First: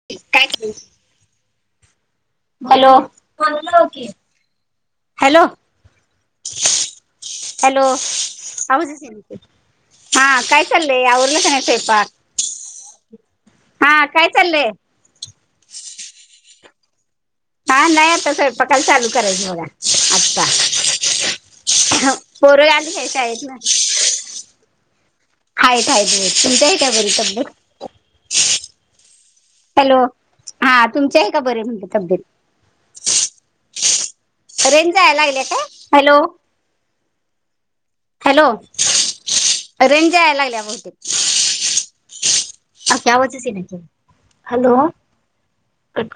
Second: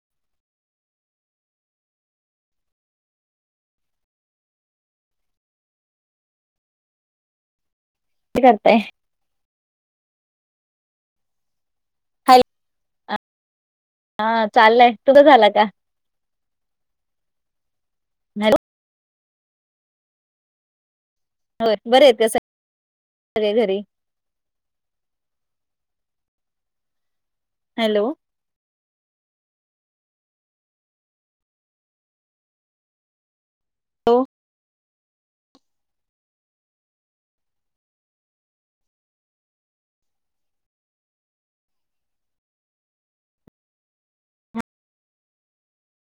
[unintelligible] Hello. Hello hello. करताय आवाजच येईना की हा काय चाललंय आवरलं का नाही स्वयंपाक? हॅलो हा चाललंय तुझं झाला का? हा नाही आता हॅलो स्वयपकाला चालू करायचा मला आत्ता. होय बरे आहेत का पोरं आली काय शाळेत सगळे ना? घरी हाईत हाईत की तुमची आहे का बरी तब्येत? हॅलो. हॅलो हा तुमचे आहे का बरे म्हटलं तब्येत? लो रेंज जायला लागली का हॅलो. हॅलो रेंज जाया लागलीया बहुतेक आक्के आवाजच येईना की हॅलो.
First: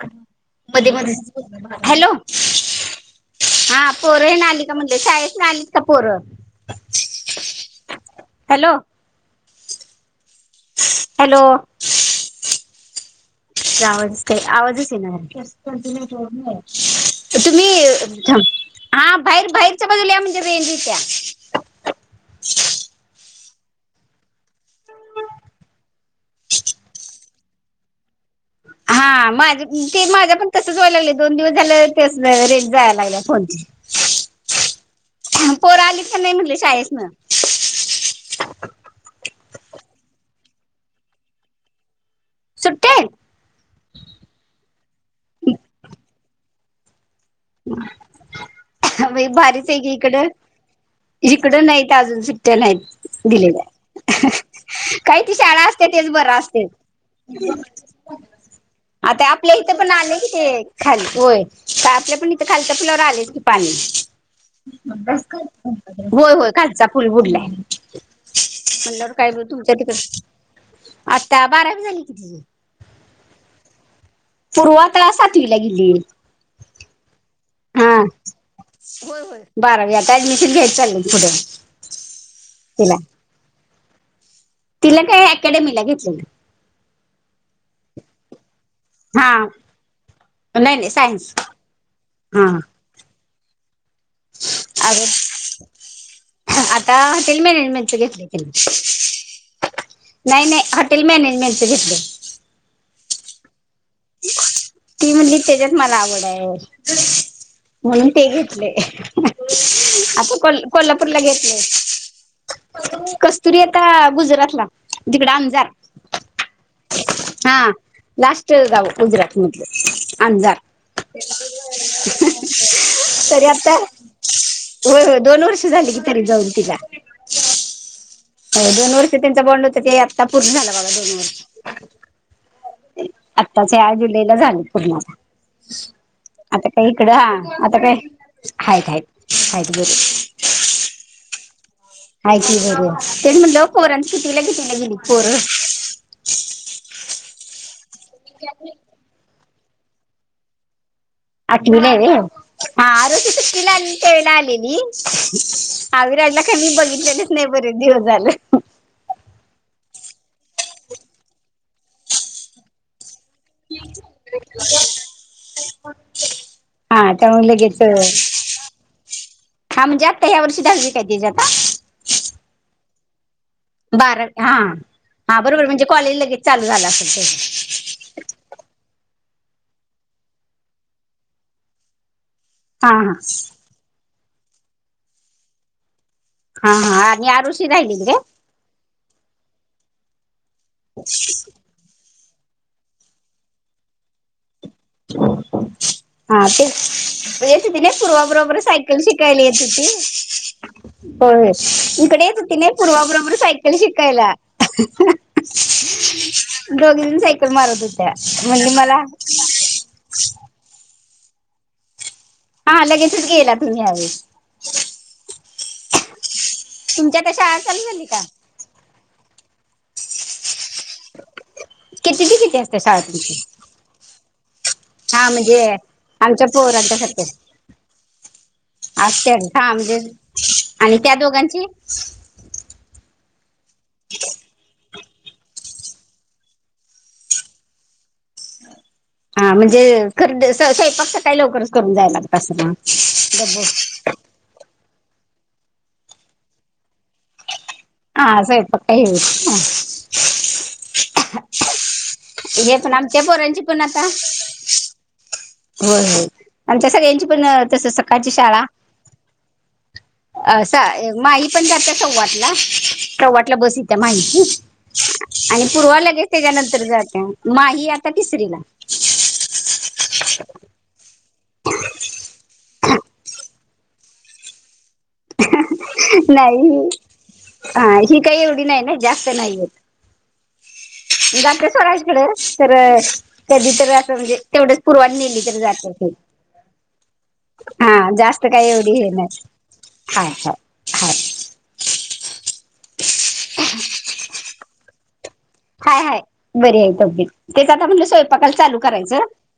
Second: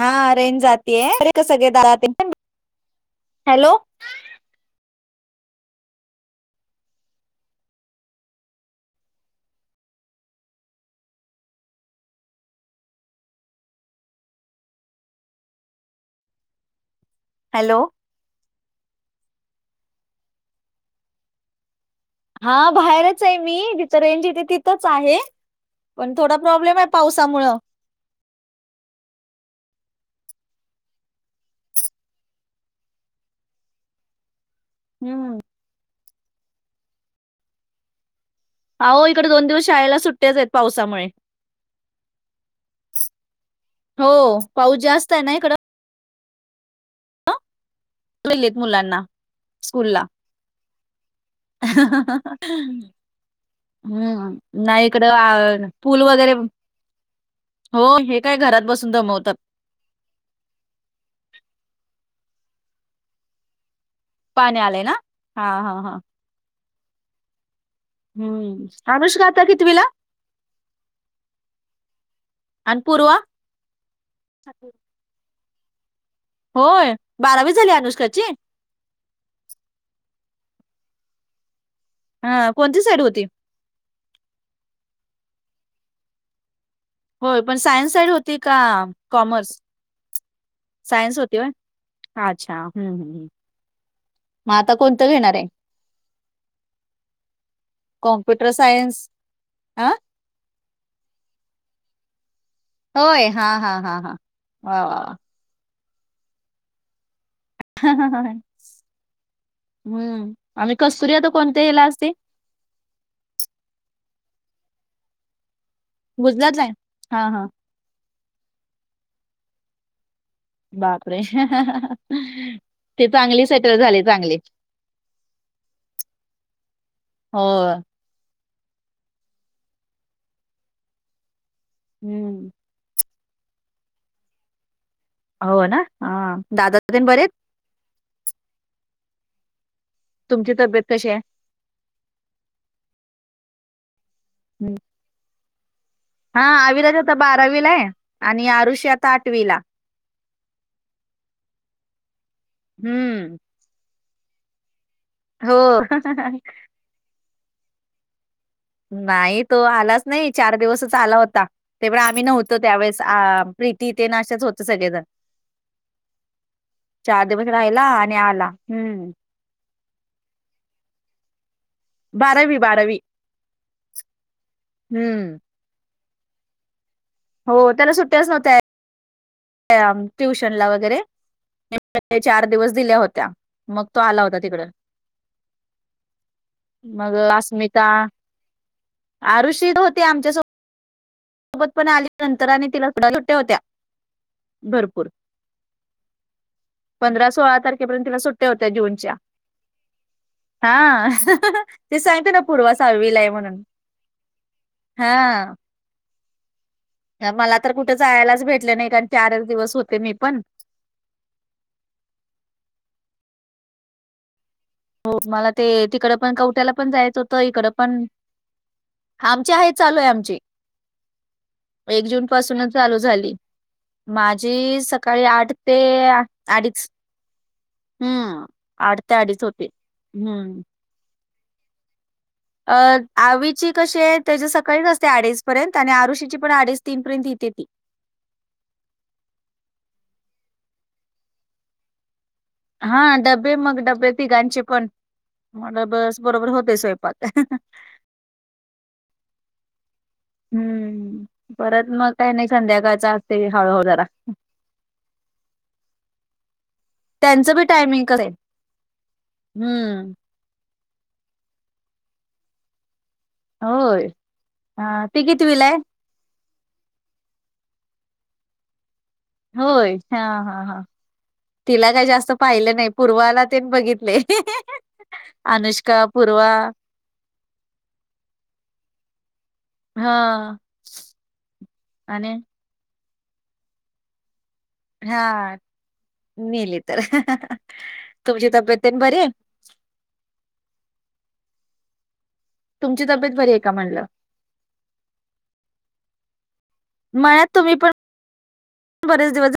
हा रेंज जातीय अरे का सगळे दारात हॅलो हॅलो हा. पोरंही ना आली का म्हणजे शाळेेतना आलीत का पोरं. हॅलो. हॅलो. आवाजच का आवाजच येईना तुम्ही हॅलो थांब, हा बाहेर बाहेरच्या बाजूला या म्हणजे येत्या. हा बाहेरच आहे मी तिचं रेंज यथे तिथंच आहे. पण थोडा प्रॉब्लेम आहे पावसामुळ. हा माझ ते माझं पण तसच व्हायला लागलं दोन दिवस झालं ते रेंज जायला लागलीया फोनची [inaudible] हम्म. पोर आलीत का नाही म्हटल शाळेसन? अहो इकडे दोन दिवस शाळेला सुट्ट्याच आहेत पावसामुळे. सुट्टी आहे? हो पाऊस जास्त आहे ना इकडे. गेलेत मुलांना वाई भारीच आहे की स्कूलला इकडं. इकडं नाहीत अजून सुट्ट्या नाहीत दिलेल्या. हम्म नाही इकडं काय ती शाळा अ असते पूल तेच वगैरे. बरं असते हो हे काय घरात बसून दमवतात. इथे पण आले कि ते खाली होय आपल्या पण इथ खालच्या पुुलावर आलंयच की पाणी. पाणी आलंय ना हा हा हा होय होय खालचा पूल बुडलाय. हम्म म्हणल्यावर अनुष्का काय ब आता तुच्या कितवीला तिक आता बारावी झाली किती. अन पूर्वा? पूर्वा आता सातवीला गेली. होय बारावी झाली हा अनुष्काची? होय होय बारावी आता ॲडमिशन घ्यायच चाललंय की पुढं. हा कोणती तिला साईड होती? तिला काय ॲकॅडमीला घेतलेलं. होय पण सायन्स साईड होती का. हा कॉमर्स नाही नाही सायन्स होती होय हा अच्छा हम्म हम्म हम्म. मग आता अग कोणतं घेणार आहे? आता हॉटेल मॅनेजमेंटचे घेतलय तिन कॉम्प्युटर सायन्स हा नाही नाही हॉटेल मॅनेजमेंटचं घेतले. होय हा हा हा हा. वा वा ती वा म्हणाली त्याच्यात मला आवड आहे. म्हणून ते घेतले हम्म आता कोल आम्ही कस्तुरी कोल्हापूरला आता घेतलय. कोणत्या हेला असते कस्तुरी आता गुजरातला तिकड आमजार. हा लास्टच गाव गुजरात मधल अंजार. बापरे ते तरी चांगले आता सेटल झाले चांगले. होय होय दोन वर्ष झाली की तरी जाऊन तिला. हो दोन वर्ष त्यांचं बॉण्ड होत ते आत्ता पूर्ण झालं बघा दोन वर्ष. हम्म. आत्ताच या जुलैला झाले पूर्ना सहा हो ना हा दादातेन बरे आहेत? हा आता का हायत हायत हायत बरे. तुमची तब्येत कशी आहे? हाय की बरी आय तेच म्हणाल पोरांच कितवीला हम्म. कितवीला गेलीत पोरं? हा आविराज आता बारावीला आहे आणि आरुषी आता आठवीला. आठवीला आहे वय हा आरूषी हम्म सुट्टीला आलेली त्या वेळेला आलेली. हो अविराजला काय मी बघितलेलेच नाही बरेचं दिवस झालं. नाही तो आलाच नाही चार दिवसंच आला होता तेपण आम्ही नव्हतो त्यावेेळेस आ प्रीती ते नाशाच होते सगळेजण. [inaudible] चार त्यामुळे दिवस लगेच राहिला आणि आला हम्म. हा म्हणजे आत्ता या वर्षी दहावी काय तिजी आत्ता. बारावी बारावी. बारा हा हम्म हा बरोबर म्हणजे कॉलेज लगेच चालू झाल असलं. हो त्याला सुट्ट्याच नव्हत्या. ट्युशनला वगैरे चार दिवस दिल्या हा होत्या. मग तो आला होता तिकड. हा हा हा मग आणि आरुषी अस्मिता राहिलेली काय? आरुषी होती आमच्यासोब [inaudible] सोबत पण आल्या नंतर आणि सुट्ट्या होत्या भरपूर. हा पंधरा तेच सोळा येत होती नाई तारखेपर्यंत तिला पूर्वा सुट्ट्या बरोबर होत्या सायकल जूनच्या शिकायली येत होती. हा होय होय ते इकडं सांगते येत ना होती नाई पूर्वा सहावीला आहे पूर्वाबरोबर म्हणून सायकल शिकायला. हा. दोघीजण सायकल मला तर मारत कुठे होत्या जायलाच म्हणली भेटलं नाही मला कारण चारच दिवस होते मी पण. हा लगेचच गेला तुम्ही ह्या वेळेस. हो मला ते तिकड पण कवट्याला पण जायचं तुमच्या आता होतं शाळा इकडं चालू पण झाली का? आमची हाय चालू आहे आमची. एक किती जून ते किती पासूनच असते चालू शाळा झाली. तुमची? माझी सकाळी हा आठ म्हणजे ते आमच्या अडीच. पोरांच्या सारखे हम्म आठ ते असते अडीच होती. हा म्हणजे आणि त्या दोघांची. अ आवीची कशीय त्याची सकाळीच असते अडीच. पर्यंत आणि आरुषीची पण अडीच तीन पर्यंत येतीया ती. हा म्हणजे खर दे स्वयपाक सकाळी लवकरच करून जाय लाग हा डब्बे मग डब्बे तीघांचे पण. मला बस बरोबर होतय स्वयंपाक अ हं हं. हा स्वयपाक काय हे च ना. हम्म परत मग काही नाही संध्याकाळच असतयं हळूहळू जरा. व्हय आमच्या सगळ्यांची पण त्यांचं बी तस टायमिंग कसं सकाळची आहे? शाळा. हम्म. अस माई पण जातीया सव्वा आटला. सव्वा आटला बस येतीया होय. माहीची हां, ती कितवीला आणि आहे? पूर्वा लगे त्याच्यानंतर जातीया माही आता तिसरी ला. होय हा हा हा. तिला काही जास्त पाहिलं नाही पूर्वाला तेन बघितलयं अ हं हं. ह ह नाही हा ही काही एवढी नाही ना जास्त नाहीयेत. हां जातंय सोडा इकड आणि खरं कधी तर असं म्हणजे तेवढच पूर्वान नेली हां, तर जात असेल. नेली तर अ हं हं हं तुमची काही एवढी तब्येततेन हे बरीये? नाही हाय हाय. हाय तुमची तब्येत बरी आहे का म्हणलं? हाय हाय बरी आहे तब्येत मळ्यात तेच तुम्ही आता पण म्हणलं स्वयंपाकाल चालू करायचं. बरेच दिवस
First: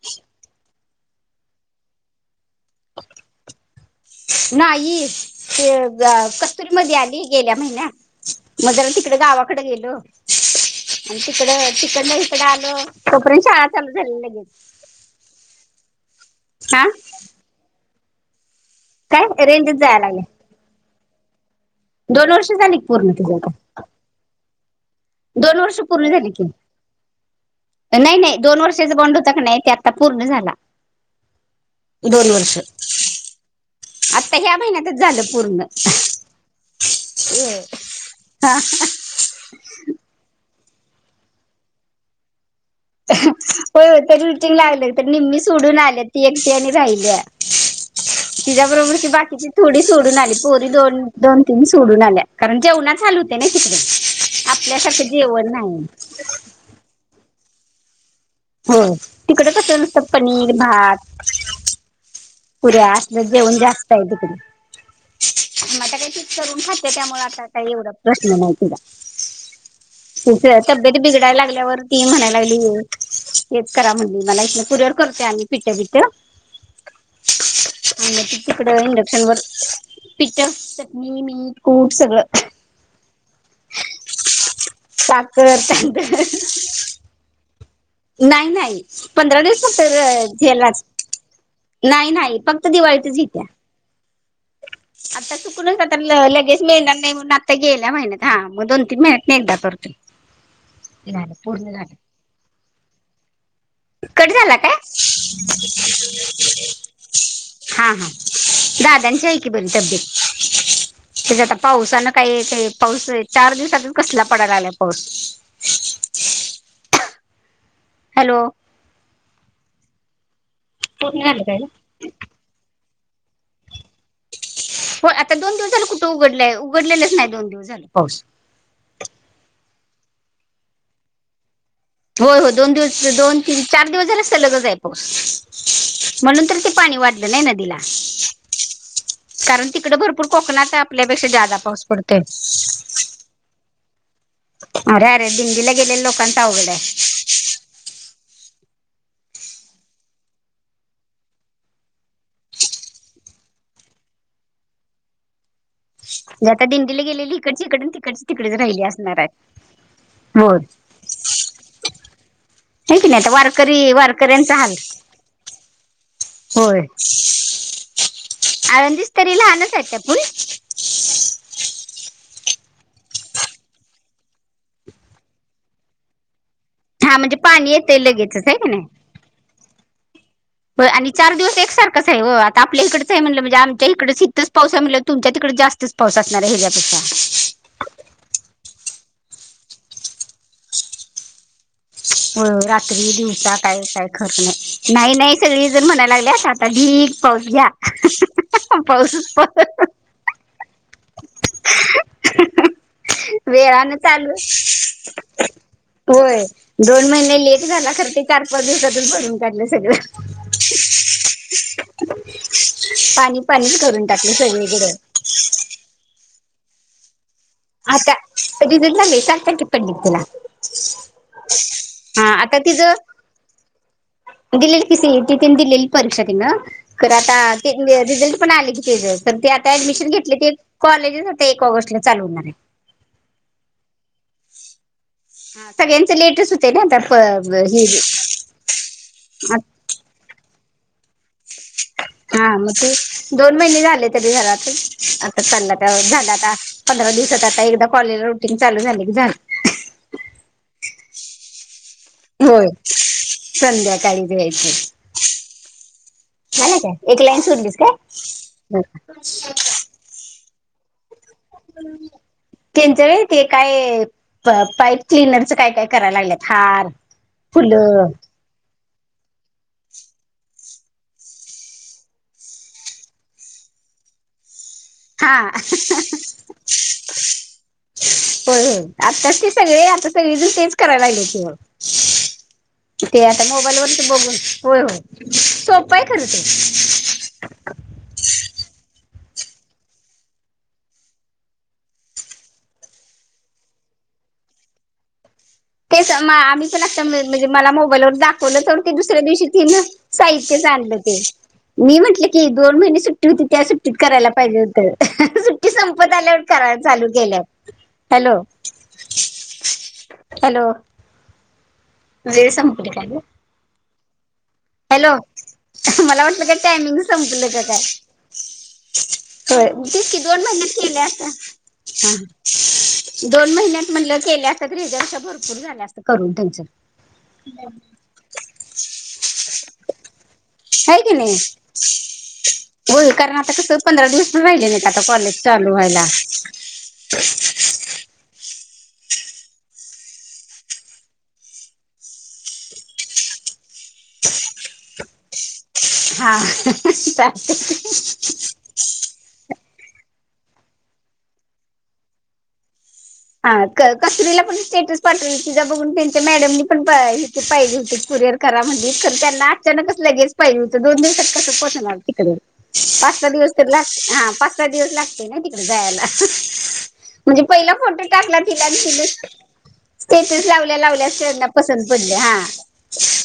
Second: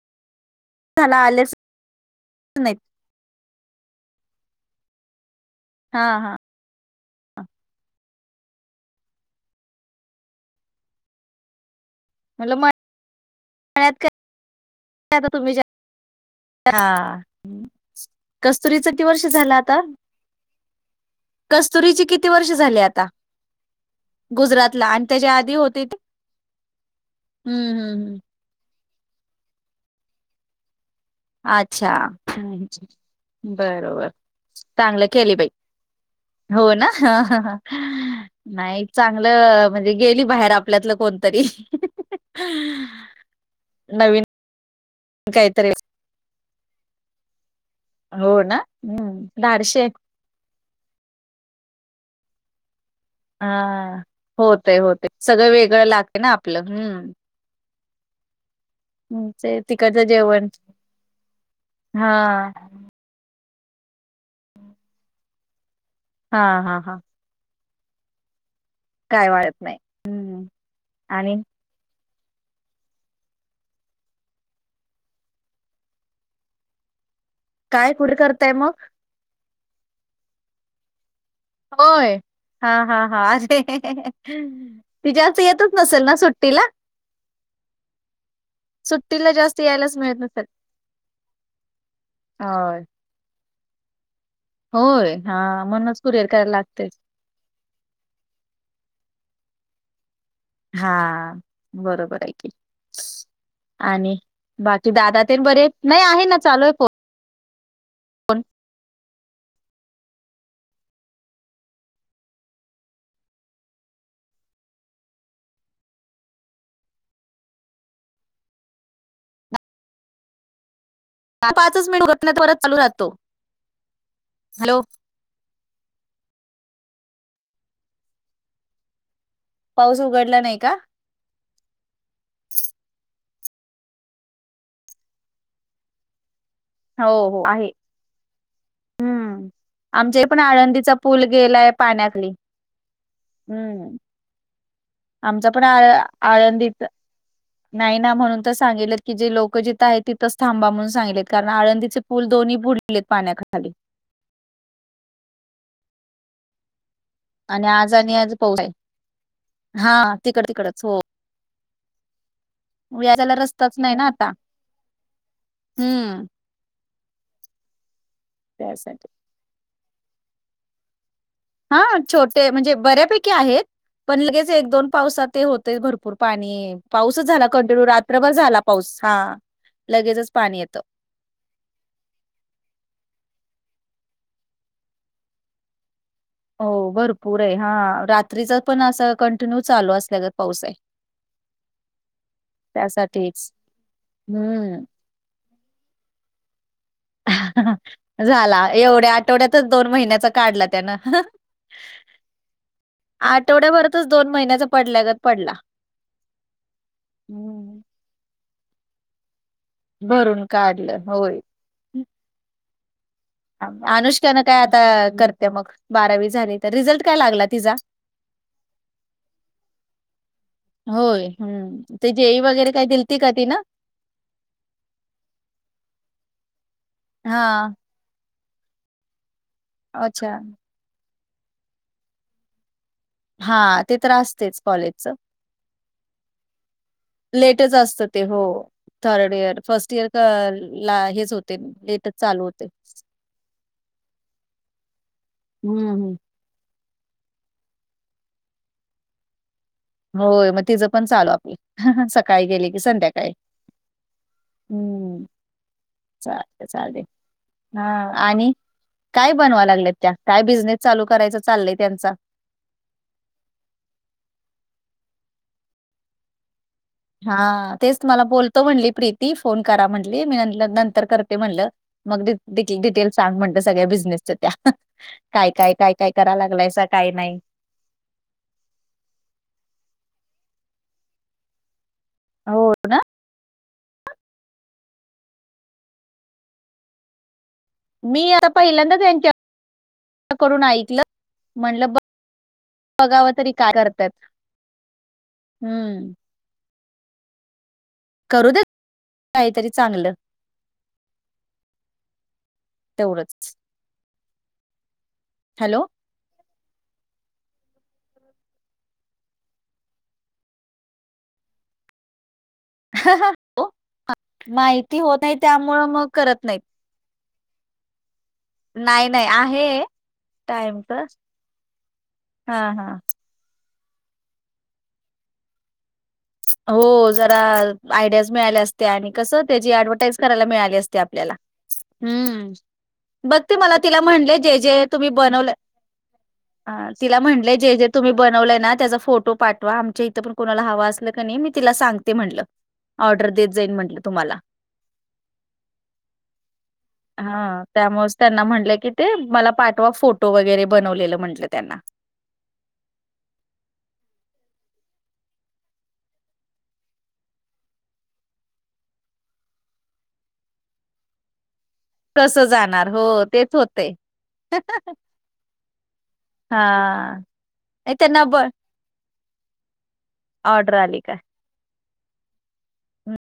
झाला आलेस नाहीत. नाही ते हा झा हा क तरी मध्ये आली गेल्या महिन्या मग तिकडे गावाकडे गेलो. आणि तिकड तिकडंन इकड म्हटलं आलो तोपर्यत शाळा चालू मळ्यात झाल्या लगेच. काय आता तुम्ही ज्या हा कस्तुरीचं किती वर्ष काय झालं रेंजच आता? जायला लागल्या कस्तुरीची किती वर्ष झाली आता गुजरातला आण दोन वर्ष पूर्ण झाली की. हम्म हम्म नाही हम्म नाही दोन वर्षाचा बॉन्ड होता का नाही, तो आता पूर्ण झाला. अच्छा दोन वर्ष. बरोबर आत्ता ह्या महिन्यातच चांगलं झालं केली बाई पूर्ण. हो ना हा हा हा हा नाही चा ल म्हणजे गेली बाहेर आपल्यातलं कोणतरी. अ ह होय होय तर नवीन रुटिंग लागलं तर निम्मी काहीतरी सोडून आल्या ती एकटी आणि राहिली. हो ना तिच्या बरोबर की हम्म बाकीची धाडशी थोडी आहे सोडून आली पो मी दोन दोन तीन सोडून आल्या कारण जेवणाच हाल हु ते नाही हा तिकडं होतय आपल्यासारखं होतय जेवण सगळं नाही. वेगळं लागते ना आपलं हम्म. हो तिकडे ते कसं तिकडचं नुसतं जेवण पनीर भात. हा. ते आसल जेवण जास्त आहे तिकडे म आता काही हा करून हा खात हा त्यामुळे आता. का एवढा प्रश्न नाहीती का काय वाढत नाही हम्म त तब्येत बिघडायला आणि लागल्यावर. ती म्हणायला लागली व हेच करा म्हणली मला इथ कुरिअर करते आम्ही पिट बिट. काय कुठे आम्ही ते करताय मग तिकडे हिंडत. वर प चटनी मीट कट होय सगळ. हा हा हा अरे. ती जास्त साखर येतच नसेल तांदळ ना सुट्टीला नाही नाही सुट्टीला पंधरा जास्त दिवस फक्त यायलाच मिळत तर नसेल झेललाच नाही नाही फक्त होय दिवाळीतच हि होय आता हा चुकूनच आता म्हणूनच कुरिअर करायला लगेच मिळणार लागतेच नाही म्हणून आ ते गेल्या महिन्यात हा मग दोन तीन महिन्यातन एकदा करतोय. हा झालं पूर्ण बरोबर आहे कि. आणि कट झाला काय बाकी दादा ते बरे आहेत? नाही आहे ना चालू आहे फ हा हा दादांची हाय की पण तब्येत. त्याच्या आता पाऊसान काही का पाऊस चार दिवसातच कसला पडायला लागलाय पाऊस. हॅलो. पूर्ण झालं काय ग? पाचच मिनट घटनाच परत चालू राहतो हॅलो. हो आता दोन दिवस झाले कुठं उघडलंय उघडलेलंच नाही दोन दिवस झाले पाऊस. पाऊस उघडला नाही का? हो हो दोन दिवस दोन तीन चार दिवस झाला लगच आहे पाऊस म्हणून तर ते. पाणी हो वाढलं नाही हो आहे. नदीला. हम्म कारण तिकड आमच्या भरपूर पण कोकणात आळंदीचा पूल आपल्यापेक्षा ज्यादा गेलाय पाऊस पडतय. पाण्याखाली हम्म. अरे. अरे आमचा पण दिंडीला आळ गेलेल्या लोकांचा अवघड आळंदीत आहे नाही ना म्हणून तर सांगितल की जे लोक जिथं आहेत तिथच थांबा म्हणून सांगलेत कारण आळंदीचे पूल दोन्ही बुड लेत पाण्या खाली. जे आता दिंडीला गेलेली इकडची आणि इकड आण आज आणि तिकडची आज तिकडंच पाऊस आहे. राहिली असणार आहेत हा तिकड होय. तिकडच हो हाय की नाही आता याजायला रस्ताच वारकरी नाही ना आता वारकऱ्यांचा हाल. हम्म. होय त्यासाठी आळंदीच तरी लहानचं आहे काय पूल. हा छोटे म्हणजे बऱ्यापैकी आहेत. पण लगेच एक दोन पावसात ते होतेयचं भरपूर पाणी हा पाऊसच म्हणजे झाला पाणी कंटिन्यू येतंय रात्रभर लगेचच आहे झाला का नाही पाऊस हा लगेचच पाणी येत. ती चार दिवस एकसारखाच आहे ओ आता आपल्या इकडचं आहे म्हणलं म्हजे आमच्या इकडेच इथंच पाऊस आहे म्हणल्यावर तुमच्या तिकडं जास्त पाऊस असणारयं हो भरपूर ह्यज्यापेक्षा. आहे हा रात रात्रीचा पण असा कंटिन्यू चालू असल्यागत पाऊस आहे. होय होय रात्री त्यासाठीच दिवसा काय काय खरच हम्म नाही नाही नाही. सगळीजणं म्हणाय लागल्यात आता ही पाऊस घ्या अ हं हं झाला हं हं एवढ्या पाऊसंच प अ आठवड्यातच हं दोन महिन्याचा हं. काढला त्यानं अ हं हं. वेळानं आठवड्याभरातच दोन चालू महिन्याचा पडल्यागत पडला. होय. दोन महिने लेट हम्म. झाला खर ते चार पाच दिवसातचं भरून काढलं सगळ. भरून काढलं होय. पाणी पाणीच करून टाकलयं सगळीकडं. करतिया मग. बारावी झाली तर रिझल्ट काय लागला? तिचा? आता रिजल्ट लागलाय साठ टक्के पडलेत तिला. होय, हं. ते जेई वगैरे काही दिलती का तीनं. दिलेली की सीईटी तेनं दिलेली परीक्षा तिनं खर आता हां. ते रिझल्ट पण आल की तेज. ते आता ऍडमिशन अच्छा. घेतली ते कॉलेजच आता एक ऑगस्ट ला चालू होणार आहे. हा ते तर असतयच कॉलेजचं. सगळ्यांच लेटच होतयं ना आता प ब लेटच ही बी. असतं हो थर्ड इयर फर्स्ट इयर क ला हेच होतय लेटच चालू हा होतय. मग ते दोन महिने झाले तरी घरातचं आता चालला का हं, हं. झालं आता पंधरा दिवसात आता एकदा कॉलेजला रुटीन चालू झालं की झालं. होय मग तिचं पण चालू आपल अ ह सकाळी होय गेली कि संध्याकाळी संध्याकाळी जायचं हम्म. चालतयं झालं चालतयं काय एक लाईन सोडलीस हा काय आणि काय बनवाय लागलायतं? आ काय बिझनेस चालू करायचा चाललय त्यांचा. त्यांच्या वय ते काय पाईप क्लिनरचं काय काय करायला लागलेत हार हा तेच फुलं तुमला बोलतो म्हटली प्रीती फोन करा म्हणली मी नंतर करते म्हणलं. मग डिक डिटेल सांग म्हटलं सगळ्या बिझनेसच्या त्या. हा काय काय काय काय कराय लागलायसा काय नाही. होय होय आत्ताच ते सगळे आता सगळीजन तेच कराय लागल्यात कि हो ना? ओ. ते आता मोबाईलवर बघून होय होय सोपंय खर ते. मी आता पहिल्यांदाच ह्यंच्या करून ऐकलं म्हंणलं ब बघाव तरी काय करत्यात. तेच म आम्ही पण आता म्हणजे मला मोबाईलवर करू दाखवलं देत तोवर ते दुसऱ्या दिवशी काहीतरी तीन चांगलं साहित्यचं आणलं ते. मी म्हटलं की दोन महिने सुट्टी होती तेवढंच. त्या सुट्टीत करायला पाहिजे होत अ हं हं सुट्टी हॅलो? सं मूड आल्यावर चालू केेल्यात हॅलो. हॅलो. वेळ संपली काय गं? हो. माहिती हॅलो होत नाही त्यामुळं मग मला वाटलं का करत काय नाहीत. टायमिंग संपलं का काय. नाही, नाही होय आहे तेच कि दोन महिन्यात केलय टाईमचं. अस हं हं. हां, हां. दोन महिन्यात म्हणलं केल्या असत्या तर ह्यज्यापेक्षा भरपूर झाल्या अस हो जरा आयडियाज मिळाल्या असत्या आणि कस त्याची ऍडव्हर्टाईज करायला मिळाले असते हाय की आपल्याला नाही हम्म. होय कारण बघ आता ते मला कसं तिला पंधरा दिवस म्हणलयं पण जे राहिले जे नाहीत आता तुम्ही कॉलेज बनवलंय. चालू व्हायला हा तिला म्हटलय जे जे तुम्ही बनवलंय ना त्याचा फोटो पाठवा आमच्या इथं पण कोणाला हव असल नाही मी तिला सांगते म्हणलं ऑर्डर देत जाईन म्हणलं तुम्हाला. हा हा चालतंय त्यामुळेच त्यांना म्हणलं की मला पाठवा फोटो वगैरे बनवलेलं म्हटलं त्यांना. हा क कसुरीला पण स्टेटस पाठवेल तिजा बघून त्यांच्या मॅडमनी पण पाहिजे होतित कुरिअर. करा म्हणलीत खर त्यांना अचानकच लगेच पाहिजें हुत दोन दिवसात कसं पोचणार ते. हॅलो कसं जाणार हो पाच सहा दिवस तेच तरी लाग होतंय. हा पाच सहा दिवस लागतय ना तिकडं जायला अ हा हं. मी पहिला नाही फोटो त्यांना टाकला ब ते हं हं स्टेटस ऑर्डर लावल्या आली का? लावल्याचं त्यांना पसंत पडलयं हा.